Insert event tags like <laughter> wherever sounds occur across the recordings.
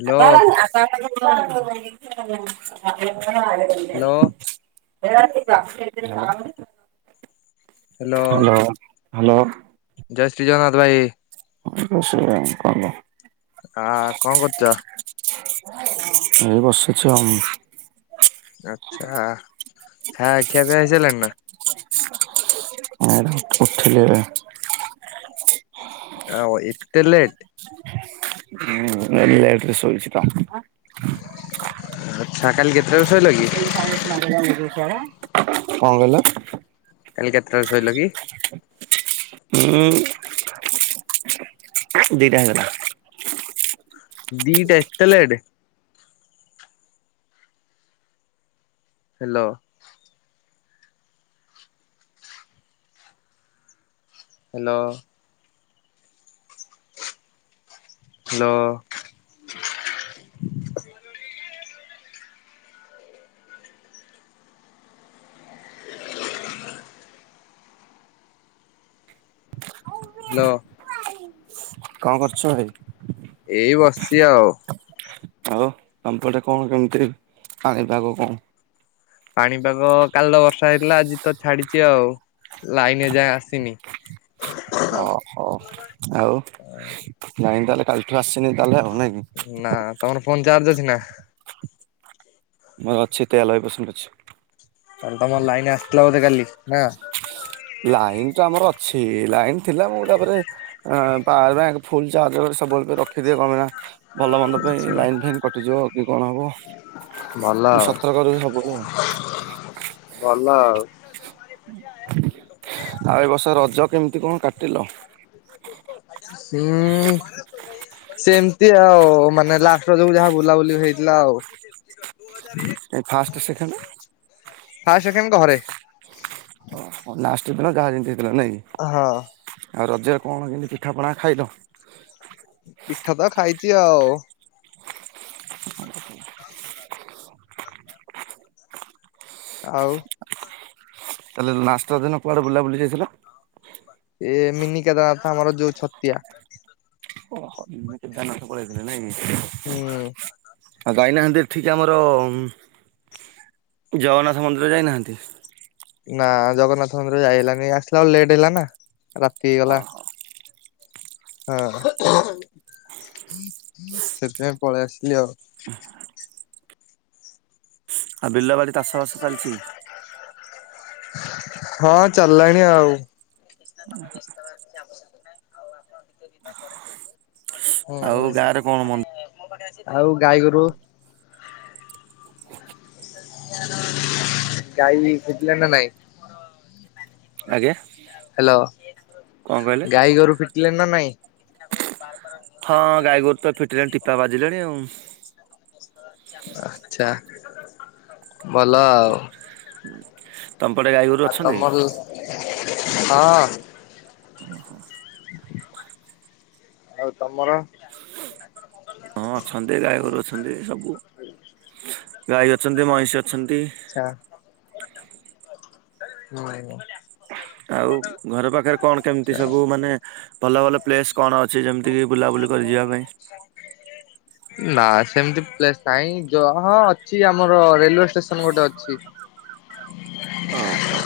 Hello <inaudible> hello hello hello. ଜୟ ଶ୍ରୀ ଜଗନ୍ନାଥ ଭାଇ। <unintelligible> ଆଁ କଣ କରୁଚ? ଏଇ ବସିଛି ଆଉ। ଆଚ୍ଛା ଖାଇବା ଖିଆପିଆ ସରିଲାଣି ନା? <inaudible> ଉଠିଲି ଏବେ। ଆଉ ଏତେ ଲେଟ୍? ହଁ, ଲେଟ୍ ରେ ଶୋଇଚି ତ। ଆଚ୍ଛା କାଲି କେତେଟା ରେ ଶୋଇଲ କି? କଣ କହିଲ? କାଲି କେତେଟା ‌ରେ ଶୋଇଲ କି? <inaudible> ହୁଁ ଦିଟା ହେଇଗଲା। ଦିଟା ଏତେ late? Hello. Hello? Hello? Hello କଣ କରୁଛ ଭାଇ? ଏଇ ବସିଛି ଆଉ। ଆଉ ତମ ପଟେ କଣ କେମିତି ପାଣିପାଗ କଣ? ପାଣିପାଗ କାଲି ତ ବର୍ଷା ହେଇଥିଲା ଆଜି ତ ଛାଡିଛି ଆଉ, ଲାଇନ ଏଯାଏ ଆସିନି। ଓହୋଃ, ଆଉ, ଲାଇନି ତାହେଲେ କାଲିଠୁ ଆସିନି ତାହେଲେ ଆଉ ନାଇଁ କି? ନା ତମର ଫୋନ ଚାର୍ଜ ଅଛି ନା? ମୋର ଅଛି ତେଇୟା ଲବେ ପର୍ସେଣ୍ଟ୍ ଅଛି। ତାହଲେ ତମର ଲାଇନ ଆସିଥିଲା ବୋଧେ କାଲି ନାଁ? ଲାଇନ୍ ତ ଆମର ଅଛି। ଲାଇନ୍ ଥିଲା ମୁଁ ତା ପରେ ଆ ପାୱାର ବ୍ୟାଙ୍କ୍ ଫୁଲ୍ ଚାର୍ଜ ସବୁବେଳେ ତ ରଖିଦିଏ। କଣ ପାଇଁ ନା ଭଲମନ୍ଦ ପାଇଁ ଆଚ୍ଛା ଲାଇନ୍ ଫାଇନ୍ କଟିଯିବ କି କଣ ହବ ଭଲ ମୁଁ ଆଉ ସତର୍କ ରହେ ସବୁବେଳେ ଆଉ। ଭଲ ଆଉ। ଆଉ ଏ ବର୍ଷ ରଜ କେମିତି କଣ କାଟିଲ? ହୁଁ ସେମିତି ଆଉ ମାନେ ଲାଷ୍ଟ୍ ରଜକୁ ଯାହା ବୁଲାବୁଲି ହେଇଥିଲା ଆଉ। ଏ ଫାଷ୍ଟ ସେକେଣ୍ଡ ଫାଷ୍ଟ୍, ସେକେଣ୍ଡ୍ ଘରେ। ଓହୋଃ ଲାଷ୍ଟ ଦିନ ଯାହା ଯେମିତି ହେଇଥିଲା। ନାଁ କି? ହଁ। ଆଉ ରଜରେ କଣ କେମିତି ପିଠାପଣା ଖାଇଲ? ପିଠା ପା ଖାଇଛି ଆଉ ଆଉ ତା ହେଲେ ଲାଷ୍ଟେ ରଜ ଦିନ କୁଆଡ଼େ ବୁଲା ବୁଲି ଯାଇଥିଲ ଏ ମିନିିକେଦାରନାଥ୍ ଆମର ଯୋଉ ଛତିଆ ଓହୋ କେଦାରନାଥ୍ ପଳେଇଥିଲେ ନାଇଁ କି ହୁଁ ଆଉ ଯାଇନାହାନ୍ତି ଏଠିକି ଆମର ଜଗନ୍ନାଥ ମନ୍ଦିର ଯାଇନାହାନ୍ତି ନା ଜଗନ୍ନାଥ ମନ୍ଦିର ଯାଇ ହେଲାନି ଆସିଲା ବେଳକୁ ଲେଟ୍ ହେଲା ନା ରାତି ହେଇଗଲା ଓହୋ, ହଁ ସେଥିପାଇଁ ପଳେଇ ଆସିଲି ଆଉ ଆଉ ବିଲବାଡ଼ି ଚାଷବାସ ଚାଲିଛି ହଁ ଚାଲିଲାଣି ଆଉ ଯାଏ ପସେ ନାଁ ହୁଁ ଆଉ ଗାଁରେ କଣ ମନ୍ଦି ଆଉ ଗାଈଗୋରୁ ଗାଈ ଫିଟିଲା ନା ନାଇଁ ଆଜ୍ଞା ହ୍ୟାଲୋ କଣ କହିଲେ? ଗାଈ ଗୋରୁ ଫିଟିଲେନି ନା ନାଇଁ ବାର ପାର କ ହଁ ଗାଈ ଗୋରୁ ତ ଫିଟିଲେଣି ଟିକା ବାଜିଲେଣି ଆଉ ଆଚ୍ଛା ଭଲ ଆଉ ହୁଁ ତମ ପଟେ ଗାଈଗୋରୁ ତ ଆଉ ତମର ଲସ୍ ହଁ ଓ ହଁ ଆଉ ତମର ହଁ ଅଛନ୍ତି ଗାଈଗୋରୁ ଅଛନ୍ତି ସବୁ ଗାଈ ଅଛନ୍ତି ମଇଁଷି ଅଛନ୍ତି ଆଛା ହଁ ଆଉ ଘର ପାଖରେ କଣ କେମିତି ସବୁ ମାନେ ଭଲ ଭଲ ପ୍ଲେସ୍ କଣ ଅଛି ଯେମିତି କି ବୁଲାବୁଲି କରିିଯିବା ପାଇଁ ହ ନା ସେମିତି ପ୍ଲେସ୍ ନାହିଁ ଯହ ଅଛି ଆମର ରେଲୁୱେ ଷ୍ଟେସନ୍ ଗୋଟେ ଅଛି ଓହୋ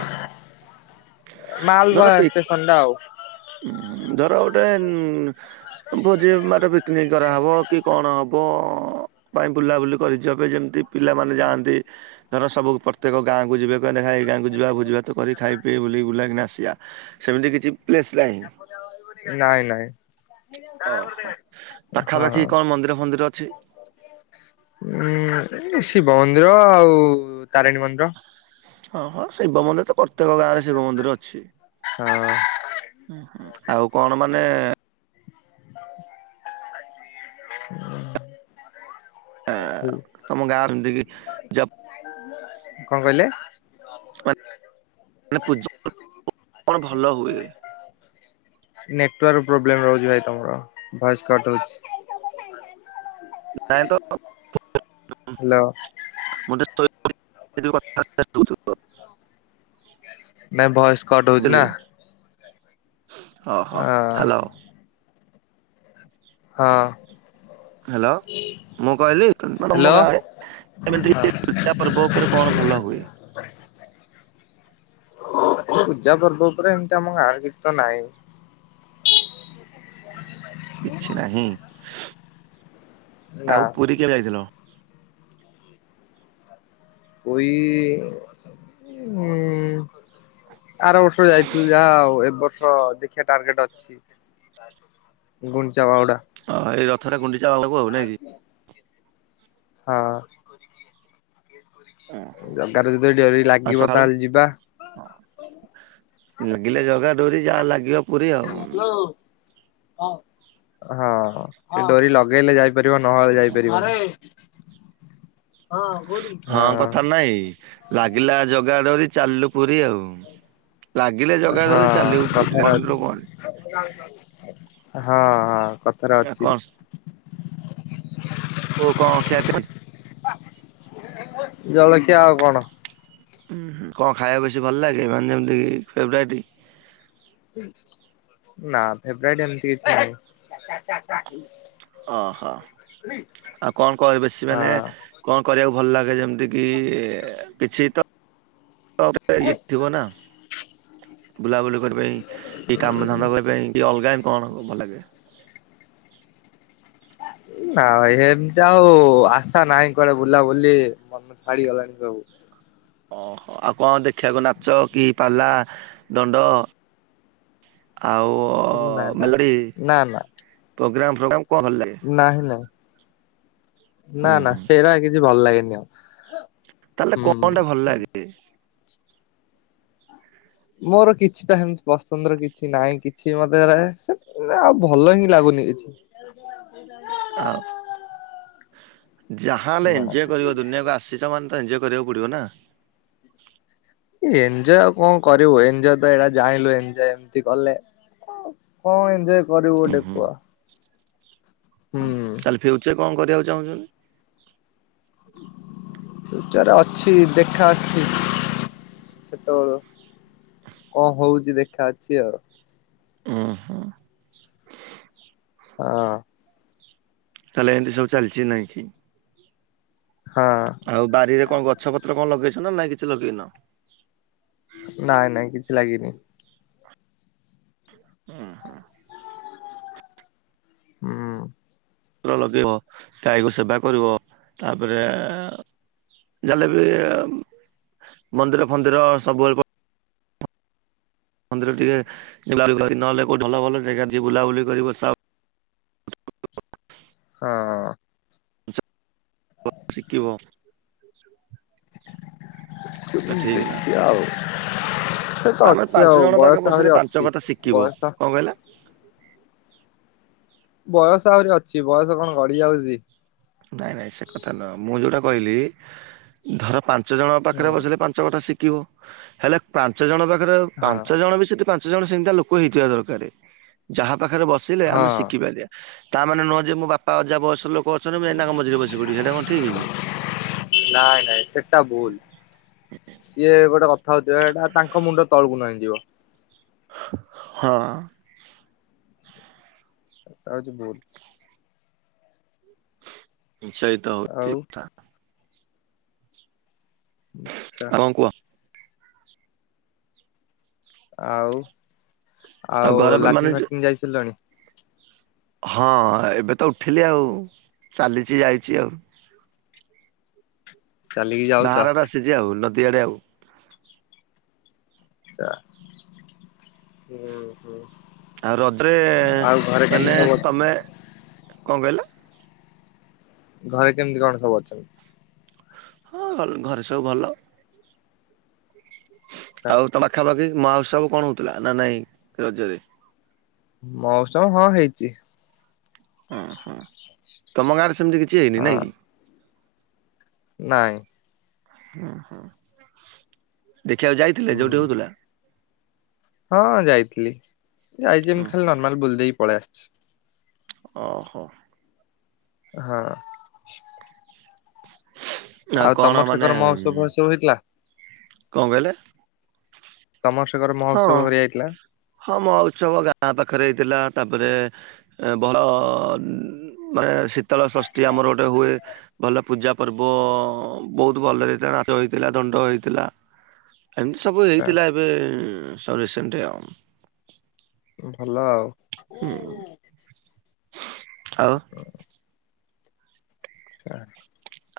ଧର ମାଲବାହୀ ପିକ୍ ଷ୍ଟେସନ୍ ଟା ଆଉ ଧର ଗୋଟେ ଭୋଜି ଭାତ ମାନେ ପିକିନିକି କରାହବ କି କଣ ହବ ପାଇଁ ବୁଲାବୁଲି କରିଚ ଏବେ ଯେମିତି ପିଲାମାନେ ଯାଆନ୍ତି ଧର ସବୁ ପ୍ରତ୍ୟେକ ଗାଁକୁ ଯିବେ ମାନେ ହଅ ଏଇ ଗାଁ କୁ ଯିବା ଭୋଜି ଭାତ କରି ଖାଇ ପିଇ ବୁଲି ବୁଲା କିରିନା ଆସି ବା ସେମିତି କିଛି ପ୍ଲେସ୍ ନାହିଁ ନାଇଁ ନାଇଁ ଓହୋ ହଁ। ପାଖାପାଖି କଣ ମନ୍ଦିର ଫନ୍ଦିର ଅଛି ଉଁ ଶିବ ମନ୍ଦିର ଆଉ ତାରିଣୀ ମନ୍ଦିର ହଁ ହଁ ଶିବ ମନ୍ଦିର ତ ପ୍ରତ୍ୟେକ ଗାଁ ରେ ଶିବ ମନ୍ଦିର ଅଛି ହଁ। ହୁଁ ଆଉ କଣ ମାନେ ହୁଁ ଆଁ ତମ ଗାଁ ଏମତିକି ଜପ କଣ କହିଲେ ମାନେ ପୂଜା ପର୍ବ କଣ ଭଲ ହୁଏ ନେଟୱାର୍କ ପ୍ରୋବ୍ଲେମ ରହୁଛି ଭାଇ ତମର ଭଏସ କଟ୍ ହଉଛି। ନାଇଁ ତ। ହ୍ୟାଲୋ ମୁଁ <unintelligible> ନାଇ ଭଏସ କଟ୍ ହଉଛି ନା ହଁ, ହୁଁ, ହାଲୋ ହଁ। ହାଲୋ ମୁଁ କହିଲି <unintelligible> ହ୍ୟାଲୋ ତମଗାଁରେ ଏମିତି ହଁ <unintelligible> ତା ପରେ ବୋଉ ଉପରେ କଣ ଭଲ ହୁଏ। ପୂଜା ପର୍ବ ଉପରେ ଏମିତି ଆମଗାଁରେ କିଛି ତ ନାହିଁ। କିଛି ନାହିଁ ନା ଆଉ ପୁରୀ କେବେ ଯାଇଥିଲ? ପୁଇ ଆର ବର୍ଷ ଯାଇ ଥିଲି ଯାହା ଆଉ ଏ ବର୍ଷ ଦେଖିଆ ଟାର୍ଗେଟ ଅଛି ଗୁଣ୍ଡିଚା ବାହୁଡା। ହଁ ଏଇ ରଥରେ ଗୁଣ୍ଡିଚା <unintelligible> ନାଇ କି। ହଁ। ଜଗାର ଯଦି ଡୋରି ଆଉ ଲାଗିବ ସକାଳୁ ତାହେଲେ ଯିବା। ଲାଗିଲେ ଜଗା ଡୋରି ଯାହା ଲାଗିବ। ପୁରୀ ଆଉ। ହାଲେ ହଁ, ହଁ ଡୋରି ଲଗେଇଲେ ଯାଇ। <unintelligible> ନହେଲେ ଆଉ ଯାଇପାରିବନି ହଁ କଉଠି। ହଁ, କଥା ରେ ନାଇଁ ଲାଗିଲା ଜଗା ଡୋରି ଚାଲିଲୁ ପୁରୀ ଆଉ। ଲାଗିଲେ ହଁ ଜଗାଡୋରି ଚାଲି ବୁ ପୁରୀ କଥାରେ ଅଛି। ମନରୁ ଗଣି। ହଁ, କଥାରେ ଆଉ ଅଛି। କଣ <inaudible> ଓ କଣ ଖିଆ ପିଆ ଜଳଖିଆ ଆଉ କଣ? ହୁଁ, କଣ ଖାଇବାକୁ ବେଶୀ ଭଲ ଲାଗେ ମାନେ ଯେମିତିକି ଫେବରାଇଟ୍। ନା ପେବ୍ରଟ ଏମତି କିଛି ନାହିଁ। ଓହୋ ଆଉ କଣ କହ ବେଶି ମାନେ। ହଁ କଣ କରିବାକୁ ଭଲ ଲାଗେ ଯେମିତି କି କିଛି ତ। ଇଏ ଥିବ ନା ବୁଲାବୁଲି। କି କାମଧନ୍ଦା କରିବା ପାରି କି ଅଲଗାନ କଣ ମାନେ। ନା ଏମିତି ଆଉ ଆଶା ନାହିଁ କୁଆଡେ ବୁଲା ବୁଲି ମନ ଛାଡିଗଲାଣି ସବୁ। ଓ ହୋ ଆଉ କଣ ଦେଖିବାକୁ ନାଚ କି ପାଲା ଦଣ୍ଡ। ଆଉ ନା ନା ମେଲୋଡି ନା ନା ପ୍ରୋଗ୍ରାମ ଫୋଗ୍ରାମ। କଣ ଭଲ ଲାଗେ? ନାହିଁ ନାଇଁ। ନା ଉୁଁ ନା ହୁଁ ସେଇଟା କିଛି ଭଲ ଲାଗେନି ଆଉ। ତାହେଲେ ହୁଁ। କଣ ଟା ଭଲ ଲାଗେ? ମୋର କିଛି ଟା ସେମିତି ପସନ୍ଦର କିଛି ନାହିଁ କିଛି ମତେ ଆଉ ଭଲ ହିଁ ଲାଗୁନି କିଛି। <inaudible> ଆଉ ଯାହା ହେଲେ ନା ଏଞଜୟ କରିବ ଦୁନିଆକୁ ଆସିଛ ମାନେ ତ ଏଞ୍ଜୟ କରିବାକୁ ପଡ଼ିବ ନା। ଏଞ୍ଜୋୟ୍ ଆଉ କଣ କରିବୁ ଏଞ୍ଜୋୟ୍ ତ ଏଇଟା ଜାଣିଲୁ ଏନଜୟ ଏମିତି କଲେ। କଣ ଏଞ୍ଜୟ କରିବୁ ଗୋଟେ କୁହ। ହୁଁ ତାହଲେ ଫ୍ୟୁଚର କଣ କରିବାକୁ ଚାହୁଁଛନ୍ତି? ପିଉଚର ଅଛି ଦେଖା ଅଛି। ସେତେବେଳ କଣ ହଉଛି ଦେଖା ଅଛି ଆଉ। ଓହୋ। ହଁ। ତାହେଲେ ଏମତି ସବୁ ଚାଲିଛି ନାହିଁ କି। ହଁ। ଆଉ ବାରିରେ କଣ ଗଛ ପତ୍ର କଣ ଲଗେଇଛ ନାଇଁ କିଛି ଲଗେଇନ? ନାଇଁ ନାଇଁ କିଛି ଲାଗିନି। ହଁ ହଁ। ହୁଁ। ଲଗେଇବ ଗାଈକୁ ସେବା କରିବ ତାପରେ ଜାହେଲେ ବି ମନ୍ଦିର ଫନ୍ଦିର ସବୁବେଳେ ମନ୍ଦିର ଟିକେ ନହେଲେ କେଉ ଭଲ ଭଲ ଜାଗା ଟିକଏ ବୁଲାବୁଲି କରିବ। ହଁ। ଶିଖିବ। ଠିକ ଦେଖିଆ ଆଉ। ସେ ତ ଆମେ ଅଛି ଆଉ ପାଞ୍ଚ ଜଣ ପାଖ ବୟସ ଆହୁରି ବସିଲେ ପାଞ୍ଚ ଅଛି କଥା ଶିଖିବ। ବୟସ କଣ କହିଲେ? ବୟସ ଆହୁରି ଅଛି ବୟସ କଣ ଗଡିି ଯାଉଛି। ନାଇଁ ନାଇଁ ସେ କଥା ନୁହଁ ମୁଁ ଯୋଉଟା କହିଲି ଧର ପାଞ୍ଚ ଜଣଙ୍କ ହୁଁ ପାଖରେ ବସିଲେ ପା ପାଞ୍ଚ କଥା ଶିଖିବ ହେଲେ ପାଞ୍ଚ ଜଣ ପାଖରେ ପାଞ୍ଚ ହଁ ଜଣ ବି ସେଠି ପାଞ୍ଚ ଜଣ ସେମିଟିକା ଲୋକ ହେଇଥିବା ଦରକାର ଯାହା ପାଖରେ ବସିଲେ ଆମେ ହଁ ଶିଖିପାରିବା। ତା ମାନେ ନୁହଁ ଯେ ମୋ ବାପା ଅଜା ବୟସ ଲୋକଛନ୍ତି ମୁଁ ଯାଇ ତାଙ୍କ ମଝିରେ ବସି ପିଡିବି ସେଇଟା କଣ ଠିକ୍ କି? ନାଇଁ ନାଇଁ ସେଟା ଭୁଲ। ସିଏ ଗୋଟେ କଥା ହଉଥିବା ଏଇଟା ତାଙ୍କ ମୁଣ୍ଡ ତଳକୁ ନଇ ଯିବ। ହଁ। ତା <inaudible> ଉଛି ଭୁଲ। ସେଇତ ଆଉ ହଉଚି କଥା। ଆଛା ଆଉ କଣ କୁହ? ଆଉ ଆଉ ଘର ମାନେ ଲାଟି୍ନ୍ ଯୋଉ- ଫାଟିନ୍ ଯାଇ ସାରିଲଣି? ହଁ ଏବେ ତ ଉଠିଲି ଆଉ ଚାଲିଚି ଯାଇଚି ଆଉ। ଚାଲିକି ଯାଉଛ ବାହାର ଆଡେ ଆସିଛି ଆଉ ନଦୀଆଡେ ଆଉ। ହୁଁ ହୁଁ। ଆଉ ରଜରେ ଆଉ ଘରେ କେମିତି ମାନେ ସବୁ ସେ ଅଛ ତମେ କଣ କହିଲ? ଘରେ କେମିତି କଣ ସବୁ ଅଛନ୍ତି? ହଁ ଘରେ ସବୁ ଭଲ। ଆଛା ଆଉ ତ ପାଖାପାଖି ମାହାଉସବ କଣ ହଉଥିଲା ନା ନାଇଁ ରଜରେ? ମହୋତ୍ସବ ହଁ ହେଇଛି। ଓଁ ହୁଁ ତମ ଗାଁରେ ସେମିତି କିଛି ହେଇନି ନାଇଁ କି? ହଁ ନାଇଁ। ହୁଁ ହୁଁ ଦେଖିବାକୁ ଯାଇଥିଲେ ଯୋଉଠେ ହୁଁ ହଉଥିଲା? ହଁ ଯାଇଥିଲି ଯାଇଚି ହଁ ଏମିତି ଖାଲି ନର୍ମାଲ ବୁଲି ଦେଇକି ପଳେଇ ଆସିଛି। ଓହୋ। ହାଁ। ଆଉ କଣ ତମର ମାନେ ସେକର ମହୋତ୍ସବ ଫହୋତ୍ସବ ହେଇଥିଲା କଣ କହିଲେ? ତମର ସେକରେ ହଁ ମହୋତ୍ସବ ହରିକା ହେଇଥିଲା? ହଁ ମୋହଉତ୍ସବ ଗାଁ ପାଖରେ ହେଇଥିଲା ତାପରେ ଏ ବଡ ମାନେ ଶୀତଳ ଷଷ୍ଠୀ ଆମର ଗୋଟେ ହୁଏ ଭଲ ପୂଜା ପର୍ବ ବହୁତ ଭଲ ହେଇଥିଲା। ନାଚ ହେଇଥିଲା, ଦଣ୍ଡ ହେଇଥିଲା। ଏମିତି ସବୁ ଆଚ୍ଛା ହେଇଥିଲା ଏବେ ସ ରିସେଣ୍ଟ ଆଉ। ଭଲ ଆଉ। ହୁଁ ଆଉ।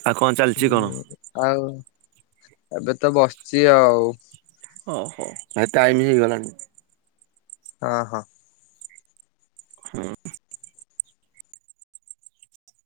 ଆଉ କଣ ଚାଲିଛି କଣ? ହୁଁ। ଆଉ ଏବେ ତ ବସିଚି ଆଉ। ଓହୋ ଭାଈ ଟାଇମ ହେଇଗଲାଣି। ଅ ହଁ। ହୁଁ।